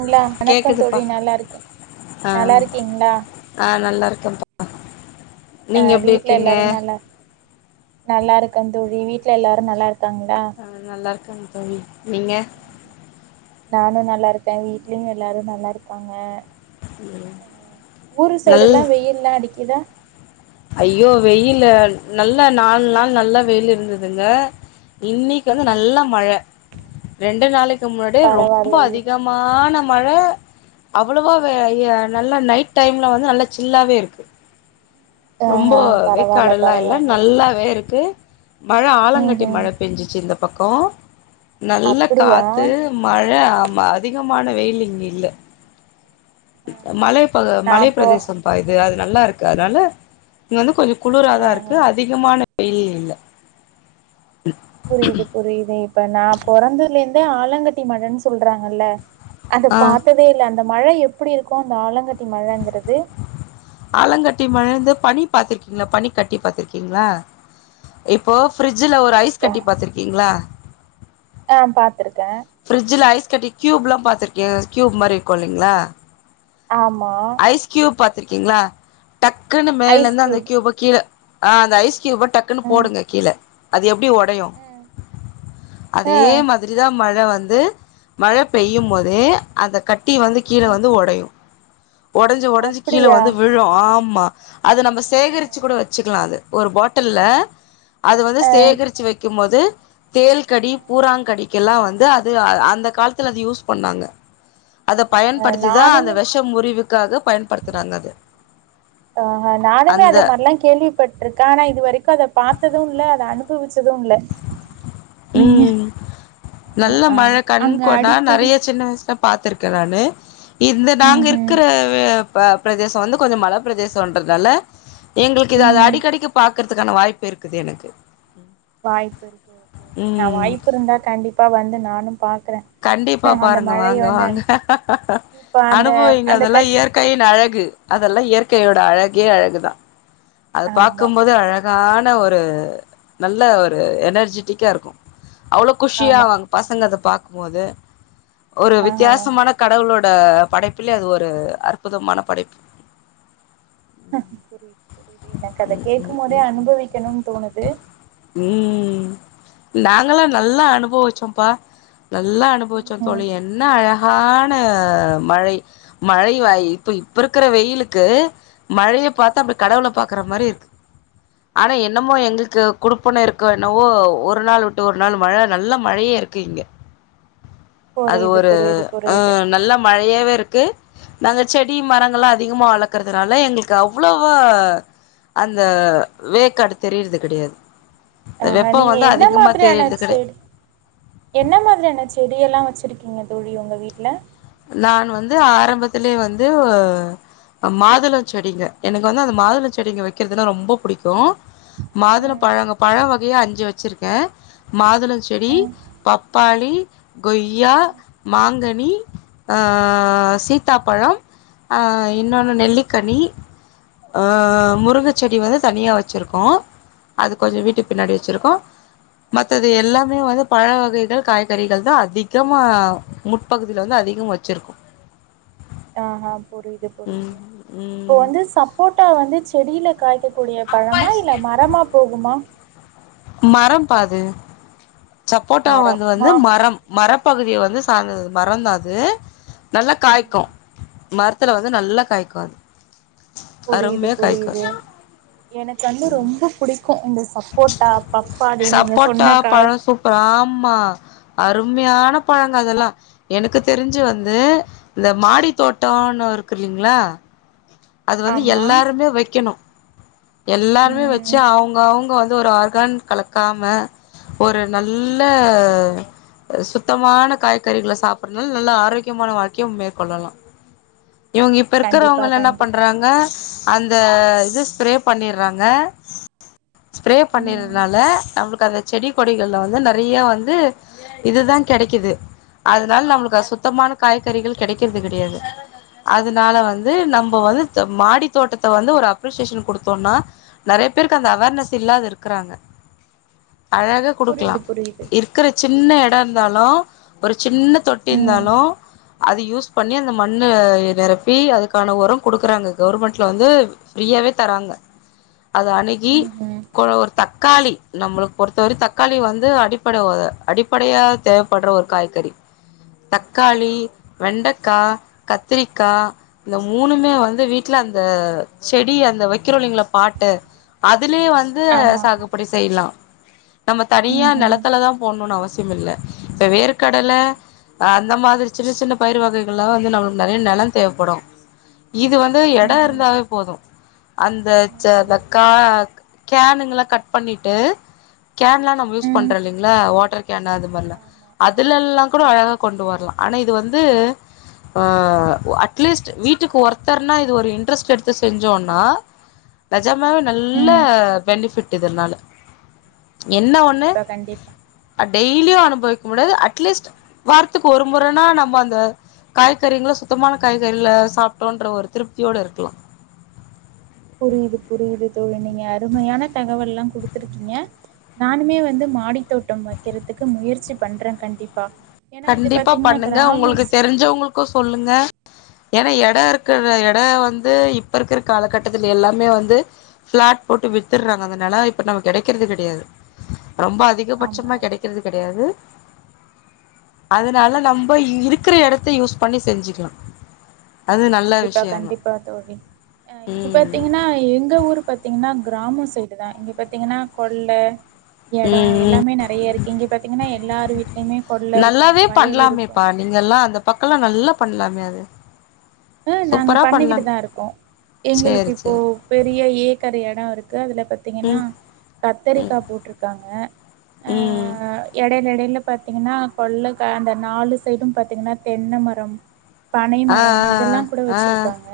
ங்ளா வணக்கொ கேக்குதுப்பா தோழி நல்லா இருக் ஆ நல்லா இருக்கீங்ளா ஆ நல்லா இருக்கேப்பா அ நீங்க எப்டி வீட்ல இருக்கீங்க எல்லாரு நல்லா நல்லா இருக்கந் தோழி வீட்ல எல்லாரு நல்லா இருக்காங்ளா ஆ நல்லா இருக்கந் தோழி நீங்க நானு நல்லா இருக வீட்லயு எல்லாரு நல்லா இருக்காங்க ஊரு நல் சைடுல்லா வெயில்லா அடிக்கிதா ஐயோ வெயிலு நல்லா நால் நாள் நல்லா வெயில் இருந்துதுங்க இன்னைக்கி வந்து ம் நல்லா மழ ரெண்டு நாளைக்கி முன்னாடியே ரொம்ப பரவாயில்லயே அதிக மான மழ அவளவா வ ய நல்லா நைட் டைம்ல வந்து நல்லா சில்லாவே இருக்கு ரொம்போ ஆஹா பரவால்ல வேக்காடுல்லா இல்ல பரவால்ல நல்லாவே இருக்கு மழ ம் ஆலங்கட்டி ம் மழ பெஞ்சுச்சு இந்த பக்கோ நல்ல அப்படியா காத்து மழ ஆமா அதிகமான வெயில் இங்க இல்ல ஆஹா மலைப்ப நா மலை போ பிரதேசம்ப்பா இது அது நல்லா இருக்கு அதனால இங்க வந்து கொஞ்சொ குளுராதா இருக்கு ஆஹா அதிகமான வெயில் இல்ல புரியுது புரியுது இப்ப நா பொறந்தலேந்தே ஆலங்கட்டி மழன் சொல்றாங்கல்ல அத ஆ பாத்ததே இல்ல அந்த மழ எப்டி இருக்கு அந்த ஆலங்கட்டி மழங்குறது ஆலங்கட்டி மழ இந்து பனி பாத்துருக்கீங்ளா பனிக்கட்டி பாத்துருக்கீங்ளா இப்போ ஃப்ரிட்ஜுல ஒரு ஐஸ் கட்டி பாத்துருக்கீங்ளா ஆ பாத்துருக்க பிரிட்ஜுல ஐஸ் கட்டி கியூபுலா பாத்துருக்கியா கியூப் மாரி இருக்கு இல்லைங்ளா ஆமா ஐஸ் க்யூப் பாத்துருக்கீங்ளா டக்குன்னு ஐஸ் மேலந்து அந்த கியூப் க்யூப கீழ ஆ அந்த ஐஸ் க்யூப டக்குனு ம் போடுங்க கீழ அது எப்டி ஓ டயு ம் ஆ அதே மாதிரிதா மழ வந்து மழ பெய்யும் போதே அந்த கட்டி வந்து கீழ வந்து ஒடையு ஒடஞ்சி ஒடஞ்சி கீழ அப்டியா வந்து விழு ஆமா அது நம்ம ஆ சேகரிச்சு கூட வச்சுக்லா அத ஒரு பாட்டில்ல அது வந்து சேகரிச்சு வெக்கும் போது தேள்கடி பூராங்கடிக்குலா அது அந்த கால்த்துல அது யூஸ் பண்ணாங்க அத பயன்படுத்திதா அந்த நானுமே வெஷம் முறிவ் இதுக்காக பயன்படுத்துறாங்க அது அந்த நா கேள்விப்பட்ருக்க ஆனா இது வரைக்கு அத பாத்தது இல்ல அத அனுபவிச்சது இல்ல நீங்க ம் ஆ நல்ல ஆ மழ அங்க கண்கோனா அடிக்கடி நெறைய சின்ன வய்ஸ்ல பாத்திருக்க நானு இந்த நாங்க ம் ம் இருக்குற வெ ப பிரதேசோ வந்து கொஞ்சோ மல பிரதேசோன்றதுனால எங்களுக்கு இது அது ம் அடிகடிக்க பாக்குறதுகான வாய்ப்பு இருக்குது எனக்கு வாய்ப்பு இருக்கு ஓகே ஓகே நா ம் வாய்ப்பு இருந்தா கண்டிப்பா வந்து நானு பாக்குற கண்டிப்பா பாருங்க வாங்க வாங்க இப்ப அந்த அனுபவீங்க அந்த அதெல்லா கட் இயற் கையின் அழகு அதெல்லா இயற்கையோட அழகே அழகுதா அத ஆமா பார்க்கும்போது அழ கான ஒரு நல்ல ஒரு எனர்ஜிட்டிக்கா இருக்கு அவுளோ ஆமா குஷியாவாங் பசங்க அத பாக்குமோது ஒரு ஆ வித்தியாசமான கடவுளோட படைப்புலே அது ஒரு அற்புதமான படைப்பு புரிது புரிது எனக்கு அத ம் ம் கேக்குமோதே ம் அனுபவிக்கணுன் தோணுது ம் நாங்களா நல்லா அனுபவச்சோம்பா நல்லா அனுபவச்சோ ம் தோழி என்ன அழ கான மழை மழை வாய் இப்ப இப்ப இருக்குற வெயிலுக்கு மழைய பாத்தா அப்புடி கடவுள பாக்குற மாரி இருக்கு [unintelligible] ஆனா என்னமோ எங்கள்க்கு குடுப்பன இருக்கோ என்னவோ ஒரு நாள் விட்டு ஒரு நாள் மழ நல்ல மழையு இருக்கு இங்க அது புரியுது ஒரு புரியுது அ புரியுது நல்ல மழையாவே இருக்கு நாங்க செடி மரங்கள்லா அதிகமா வளர்க்கறதுனால எங்களுக்கு அவுளோ வா அந்த வேக்காடு தெரிறது கெடையாது ஆ வெப்போ நீங்க வந்து என்ன அதிகமா மாதிரியான தெரியறது கெடை செடி என்ன மாதிரியான செடியெல்லா வச்சிருக்கீங்க தோழி உங்க வீட்ல நான் வந்து ஆரம்பத்திலே வந்து ஒ மாதுளோ செடிங்க எனக்கு வந்து அந்த மாதுள செடிங்க வைக்கிறதுனா ரொம்ப புடிக்கு மாதுளம் ம் பழங்க பழ வகையா அஞ்சு வச்சிருக்க மாதுளொ செடி ம் பப்பாளி கொய்யா மாங்கனி ஆ சீத்தாப்பழம் ஆ ம் இன்னொன்னு நெல்லிக்கனி ஆ ம் முருங்க செடி வந்து தனியா வச்சிருக்கோ அது கொஞ்சோ வீட்டுக் பின்னாடி வச்சிருக்கோ மத்தது எல்லாமே வந்து பழ வகைகள் காய்கறிகள்தா அதிகமா முட்பகு இதுல வந்து அதிகம் வச்சிருக்கு ஆ புரிது ம் புரிது இப்போ ம் வந்து சப்போட்டா வந்து செடில காய்க்க கூடிய பழமா இல்ல மரமா போகுமா மரம்பா அது சப்போட்டா வந்து வந்து மரமா மரம் மரப்பகுதிய வந்து சார்ந்ததே மரந்தா அது நல்லா காய்க்கு ம்ஹ்ம். மரத்துல வந்து நல்லா காய்க்கு அது புரியுது அருமையா காய்க்கு புரியுது. எனக்கு வந்து ரொம்ப புடிக்கு இந்த சப்போட்டா பப்பாளி நீங்க சப்போட்டா சொன்னக்கா பழோ சூப்பர் ஆமா அருமையான பழங்க அதெல்லா எனக்கு தெரிஞ்சு வந்து இந்த மாடி தோட்டோனு இருக்கு இல்லிங்ளா அது வந்து ஆமா. எல்லாருமே வைக்கணு எல்லாருமே ம். வச்சு அவுங்க அவ்ங் வந்து ஒரு ஆர்கான் கலக்காம ஒரு நல்ல அ சுத்தமான காய்கறிகள சாப்புற்துனால் நல்லா ஆரோக்கியமான வாழ்க்கியு மேற்கொள்ளலா இவுங்க இப்ப கண்டிப்பா இருக்கிறவ்ங்களா என்ன கண்டிப்பா. பண்றாங்க அந்த இது ஸ்ப்ரே பண்ணிற்றாங்க ஸ்ப்ரே ம். பண்ணிருதுனால நம்ளுக்கு அந்த செடி கொடிகள்ல வந்து நெறையா வந்து இதுதான் கெடைக்குது அதுனால் நம்ளுக் அது சுத்தமான காய்கறிகள் கெடைக்கற்து கெடையாது அதனால வந்து நம்ம வந்து து மாடி தோட்டத்த வந்து ஒரு அப்ரிசியேஷன் குடுத்தோம்னா நறைய பேர்க்கு அந்த அவர்னஸ் இல்லாதுருக்கிறாங்க அழகா குடுக்கலா புரியுது புரியுது. இருக்குற சின்ன எடோ இருந்தாலு ஒரு சின்ன தொட்டி ம். இருந்தாலு அது யூஸ் பண்ணி அந்த மண்ணு நிரப்பி அதுக்கான உரம் குடுக்குறாங்க கவர்மெண்ட்ல வந்து ஃப்ரீயாவே தராங்க அத அணுகி ம் ஒரு தக்காளி நம்மளுக்கு பொறுத்தவர தக்காளி வந்து அடிப்பட ஒ அ அப்படையா தேவைப்படுற ஒரு காய்கறி தக்காளி வெண்டக்கா கத்திரிக்கா இந்த மூணுமே வந்து வீட்ல அந்த செடி அந்த வைக்கிறோலிங்கலா பாட்டு அதுலயு வந்து ஆமா. சாகுபடி செய்யலா நம்ம தனியா ம்ஹ்ம். நெலத்துல தா போடணுனு அவசியம் மில்ல இப்ப வேர்கடல ம்ஹ்ம். அந்த மாதிரி சின்ன சின்ன பயிர் வகைகள்லா வந்து நம்மளுக்கு நறைய நிலம் தேவைப்படு இது வந்து எடொ ம்ஹ்ம். இருந்தாவே போது அந்த ச ம்ஹ்ம். அ கா கேனுங்கல்ல கட் பண்ணிட்டு கேரளால்ல நம்ம யூஸ் ம். பண்றோ இல்லைங்களா வாட்டர் கேன் அது மாதிரிலா ஆமா அதுல ஆமா. எல்லா கூட அழகா கொண்டு வரலா ஆனா இது வந்து அ அட்லீஸ்ட் வீட்டுக்கு ஒருத்தர்னா இது ஒரு இன்ட்ரெஸ்ட் எடுத்து செஞ்சோனா நெஜமாவே நல்ல ம். பெனிஃபிட் இதனால என்ன ஒன்னு கண்டிப்பா கண்டிப்பா. டெய்லியு அனுபவிக்க முடியாது அட்லீஸ்ட் வாரத்துக்கு ஒரு முறன்னா நம்ம அந்த காய்கறிங்கள சுத்தமான காய்கறிகல சாப்ட்டோன்ற ஒரு திருப்தியோடருக்கலா புரிது புரிது தோழி நீங்க அருமையான தகவல்லா குடுத்துருக்கீங்க நானுமே வந்து மாடி தோட்டம் வெக்கெறதுக்கு முயற்சி பண்றென் கண்டிப்பா ஏன்னா இது கண்டிப்பா பாத்தீங்கன்னா பண்ணுங்க கிராம உங்களுக்கு ஸ் தெரிஞ்சவங்களுக்கு சொல்லுங்க ஏன்னா எடொ இருக்கிற எட வந்து இப்பருக்குற காலகட்டத்துல எல்லாமே வந்து பிளாட் போட்டு வித்துர்றாங்க அதனால இப்ப நமக்கு கெடக்கிறது கெடையாது ரொம்ப அதிக ஆமா அதிகபட்சமா ஆமா கெடக்கிறது கெடையாது அதனால நம்ப இருக்கிற எடத்த யூஸ் பண்ணி செஞ்சுக்கலா அது நல்ல கண்டிப்பா விஷயந்தா கண்டிப்பா தோழி ஆ இது ம் பாத்தீங்கன்னா எங்க ஊரு பாத்தீங்கன்னா கிராமோ சைடுதா இங்க பாத்தீங்கன்னா கொல்ல எடோ ம் ம் எல்லாமே நறைய இருக்கு இங்க பாத்தீங்கன்னா எல்லாரு வீட்லயுமே கொல்ல இருக்கோ நல்லாவே வயல் இருக்கோ பண்ணலாமேப்பா நீங்கல்லா அந்த பக்கோல்லா நல்லா பண்லாமே அது ம் நாங்க சூப்பரா பண்ணிக்கிட்டு பண்ணலாம் தா இருக்கோ எங்குளுக்கு சேரி இப்போ சேரி பெரிய ஏக்கர் எடோ இருக்கு அதுல பாத்தீங்கன்னா ம் ம் கத்தரிக்கா போட்ருக்காங்க அ ம் எடையிலடையில பாத்தீங்கன்னா கொல்ல கா அந்த நாலு சைடு பாத்தீங்கன்னா தென்ன மரம் பனை மரம் இதெல்லா கூட வெச்சிருக்காங்க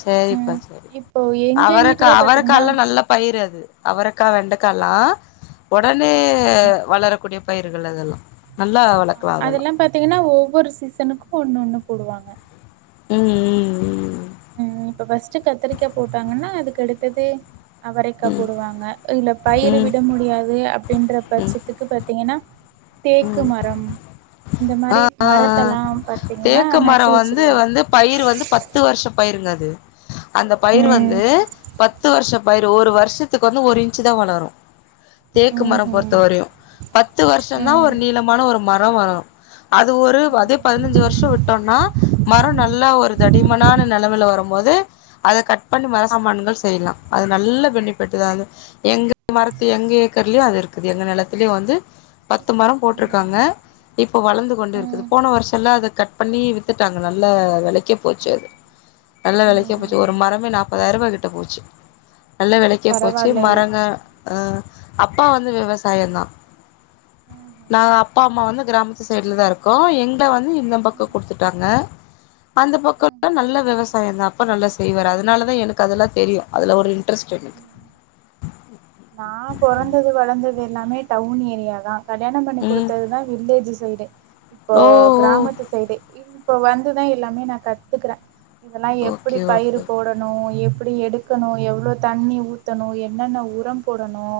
சரிப்பா சரி அவரக்கா வீட்லயே பாத்தீங்கன்னா அவரக்காலா நல்ல பயிரு அது அவரக்கா வெண்டக்காலா ஒடனே வளரக்கூடிய பயிர்கள் அதெல்லா நல்லா வ ஆமா அதெல்லா பாத்தீங்கன்னா ஒவ்வோரு சீசனுக்கோ ஒண்ணு ஒண்ணு போடுவாங்க ம் ம் ம் ம் இப்ப ஃபஸ்ட்டு கத்திரிக்கா போட்டாங்கன்னா அதுக்கடுத்தது அவரைக்கா ம் போடுவாங்க இல்ல பயிரு ம் விட முடியாது அப்டின்ற ம் ம் பட்சத்துக்கு பாத்தீங்கன்னா தேக்கு ம் மரம் இந்த ஆ மாரி ஆ மரத்தெல்லா பாத்தீங்கன்னா தேக்கு நட்டு மரம் வந்து வச்சிருவாங்க வந்து பயிரு வந்து பத் பத்து வர்ஷ பயிருங்கது அந்த பயிரு வந்து ம் பத்து வர்ஷப் பயிறு ஒரு வர்ஷத்துக்கு வந்து ஒரு இன்ச்சுதா வளரோ தேக்கு மரோ ம்ஹும் பொறுத்த வரையு பத்து வர்ஷோதா ஒரு ம் நீளமான ஒரு மரோ வளரோ அது ஒரு அதே ம் பதினஞ்சு வர்ஷோ விட்டோனா மரோ நல்லா ஒரு தடிமனான நெலமைல வரும்போது அத கட் பண்ணி மர சாமான்கள் செய்லா அது நல்ல பெனிஃபிட்டு தா அது எங்க மரத்து எங்க ஏக்கர்லயு அது இருக்குது எங்க நெலத்துலயு வந்து பத்து மரோ ம் போட்ருக்காங்க இப்போ வளந்து கொண்டு இருக்குது ம் போன வர்ஷோ எல்லா அத கட் பண்ணி வித்துட்டாங்க நல்லா வெலைக்கு போச்சு அது நல்ல வெலைக்கே போச்சு ம்ஹும் ஒரு மரமே நாப்பதாயிரபா கிட்ட போச்சு நல்ல வெலைக்கே போச்சு பரவால்லயே மரங்க அப்பா வந்து விவசாயோந்தா ம் நா அப்பா அம்மா வந்து கிராமத்து ஸைட்ல தா இருக்கோ எங்கல வந்து இந்த பக்கோ குடுத்துட்டாங்க அந்த பக்கோல்லா ம்ஹும் நல்ல விவசாயோந் தா அப்பா நல்லா செய்வாரு அதனாலதா எனக்கு அதெல்லா தெரியு அதுல ஒரு இன்ட்ரெஸ்ட்டு எனக்கு நா பொறந்தது வளந்தது எல்லாமே டவுன் ஏரியா தா கல்யாணம் பண்ணி ம் குடுத்ததுதா வில்லேஜ்ஜு சைடு இப்போ ஓ ஓ கிராமத்து சைடு இப்ப வந்துதா எல்லாமே நா கத்துக்குற இதலா எப்புடி ஓகே பயிர் ஓகே போட னோ எப்டி எடுக்கணோ எவ்ளோ தண்ணி ஊத்தணோ என்னென்ன உரம் போடணோ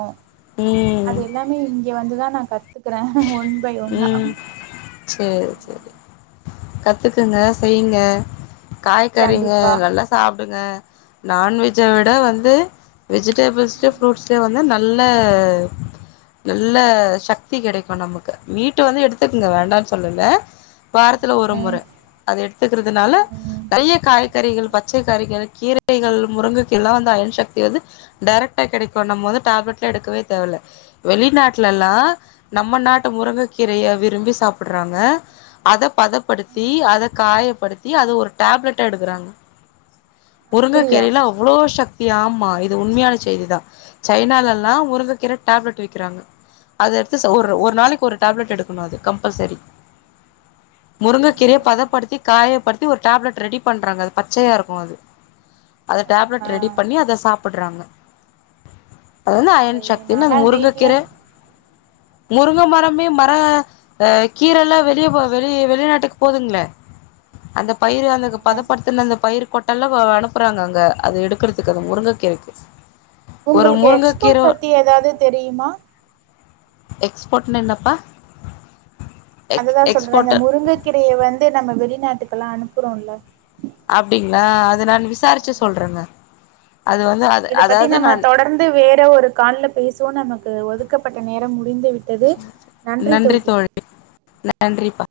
உம் அது எல்லாமே இங்கே வந்துதா நா கத்துக்குற ஒன் பை ஒன்னா சேர் சேரி கத்துக்குங்க செய்ங்க காய்கறிங்க கண்டிப்பா நல்லா சாப்டுங்க நான்வெஜ்ஜ விட வந்து வெஜிடேபிள்ஸ்லயு ஃப்ரூடஸ்லயு வந்து ந ல்ல நல்ல சக்தி கெடைக்கோ நமக்கு மீட்டு வந்து எடுத்துக்குங்க வேண்டானு சொல்லல வாரத்துல ஒரு முற ம் அத எடுத்துக்குறதுனால ம் நறைய காய்கறிகள் பாத் பச்சை கறிகள் கீரைகள் முருங்கக்கீரலா வந்து அயர்ன் சக்தி வந்து டேரக்டா கெடைக்கோ நம்மோ வந்து டேப்லெட்லா எடுக்கவே தேவல்ல வெளிநாட்லலா நம்ம நாட்டு முருங்க கீரைய விரும்பி சாப்புட்றாங்க அத பதப்படுத்தி அத காயப்படுத்தி அது ஒரு டேப்லெட்டா எடுக்கறாங்க அப்டியா முருங்கக்கீரைல அவ்ளோ சக்தி ஆமா இது உண்மையான செய்தி தா சைனாலல்லா முருங்கக்கீர டேப்லெட் விக்கிறாங்க அது எடுத்து ஒரு ம் ஒரு ம் நாளைக் ஒரு டேப்லெட் எடுக்கணு அது கம்பல்சரி ம் முருங்கக்கீரைய ம் பதப்படுத்தி காயப்படுத்தி ஒரு டேப்லெட் ரெடி பண்றாங்க அது பச்சையா இருக்கு அது [inaudible] அத டேப்லெட் ரெடி பண்ணி அத சாப்பட்றாங்க அது வந்து அயன் பரவாயில்லயே சக்தி அது நாலா வீட்ல முருங்கக்கீர முருங்க மரம் மே மர அ கீரல்லா வெளிய போ வெளி வெளிநாட்டுக்கு போதுங்ளே அந்த பயிறு அந்தக ஆ பதப்படுத்துன அந்த பயிறு கொட்டல்லா ஒ அனுப்புறாங்க அங்க அது எடுக்கறதுக் த்துகனு முருங்கக்கீரைக்கு ஒரு உங்களுக்கு முருங்கக்கீர எக்ஸ்போர்ட் பத்தி ஏதாவது தெரியுமா எக்ஸ்போர்ட்னா என்னப்பா எக் அதுதா சொல்ற அந்த எக்ஸ்போர்ட்டர் முருங்கக்கீரைய வந்து நம்ம வெளிநாட்டுக்கல்லா அனுப்புறோல்ல அப்டீங்ளா அது நா விசாரிச்சு சொல்றேங்க அது வந்து அது அதாவது நான் வந்து வேற ஒரு கால்ல பேசுவோ நமக்கு ஒதுக்கப்பட்ட நேரம் முடிந்து விட் நன்றி தோழி நன்றிப்பா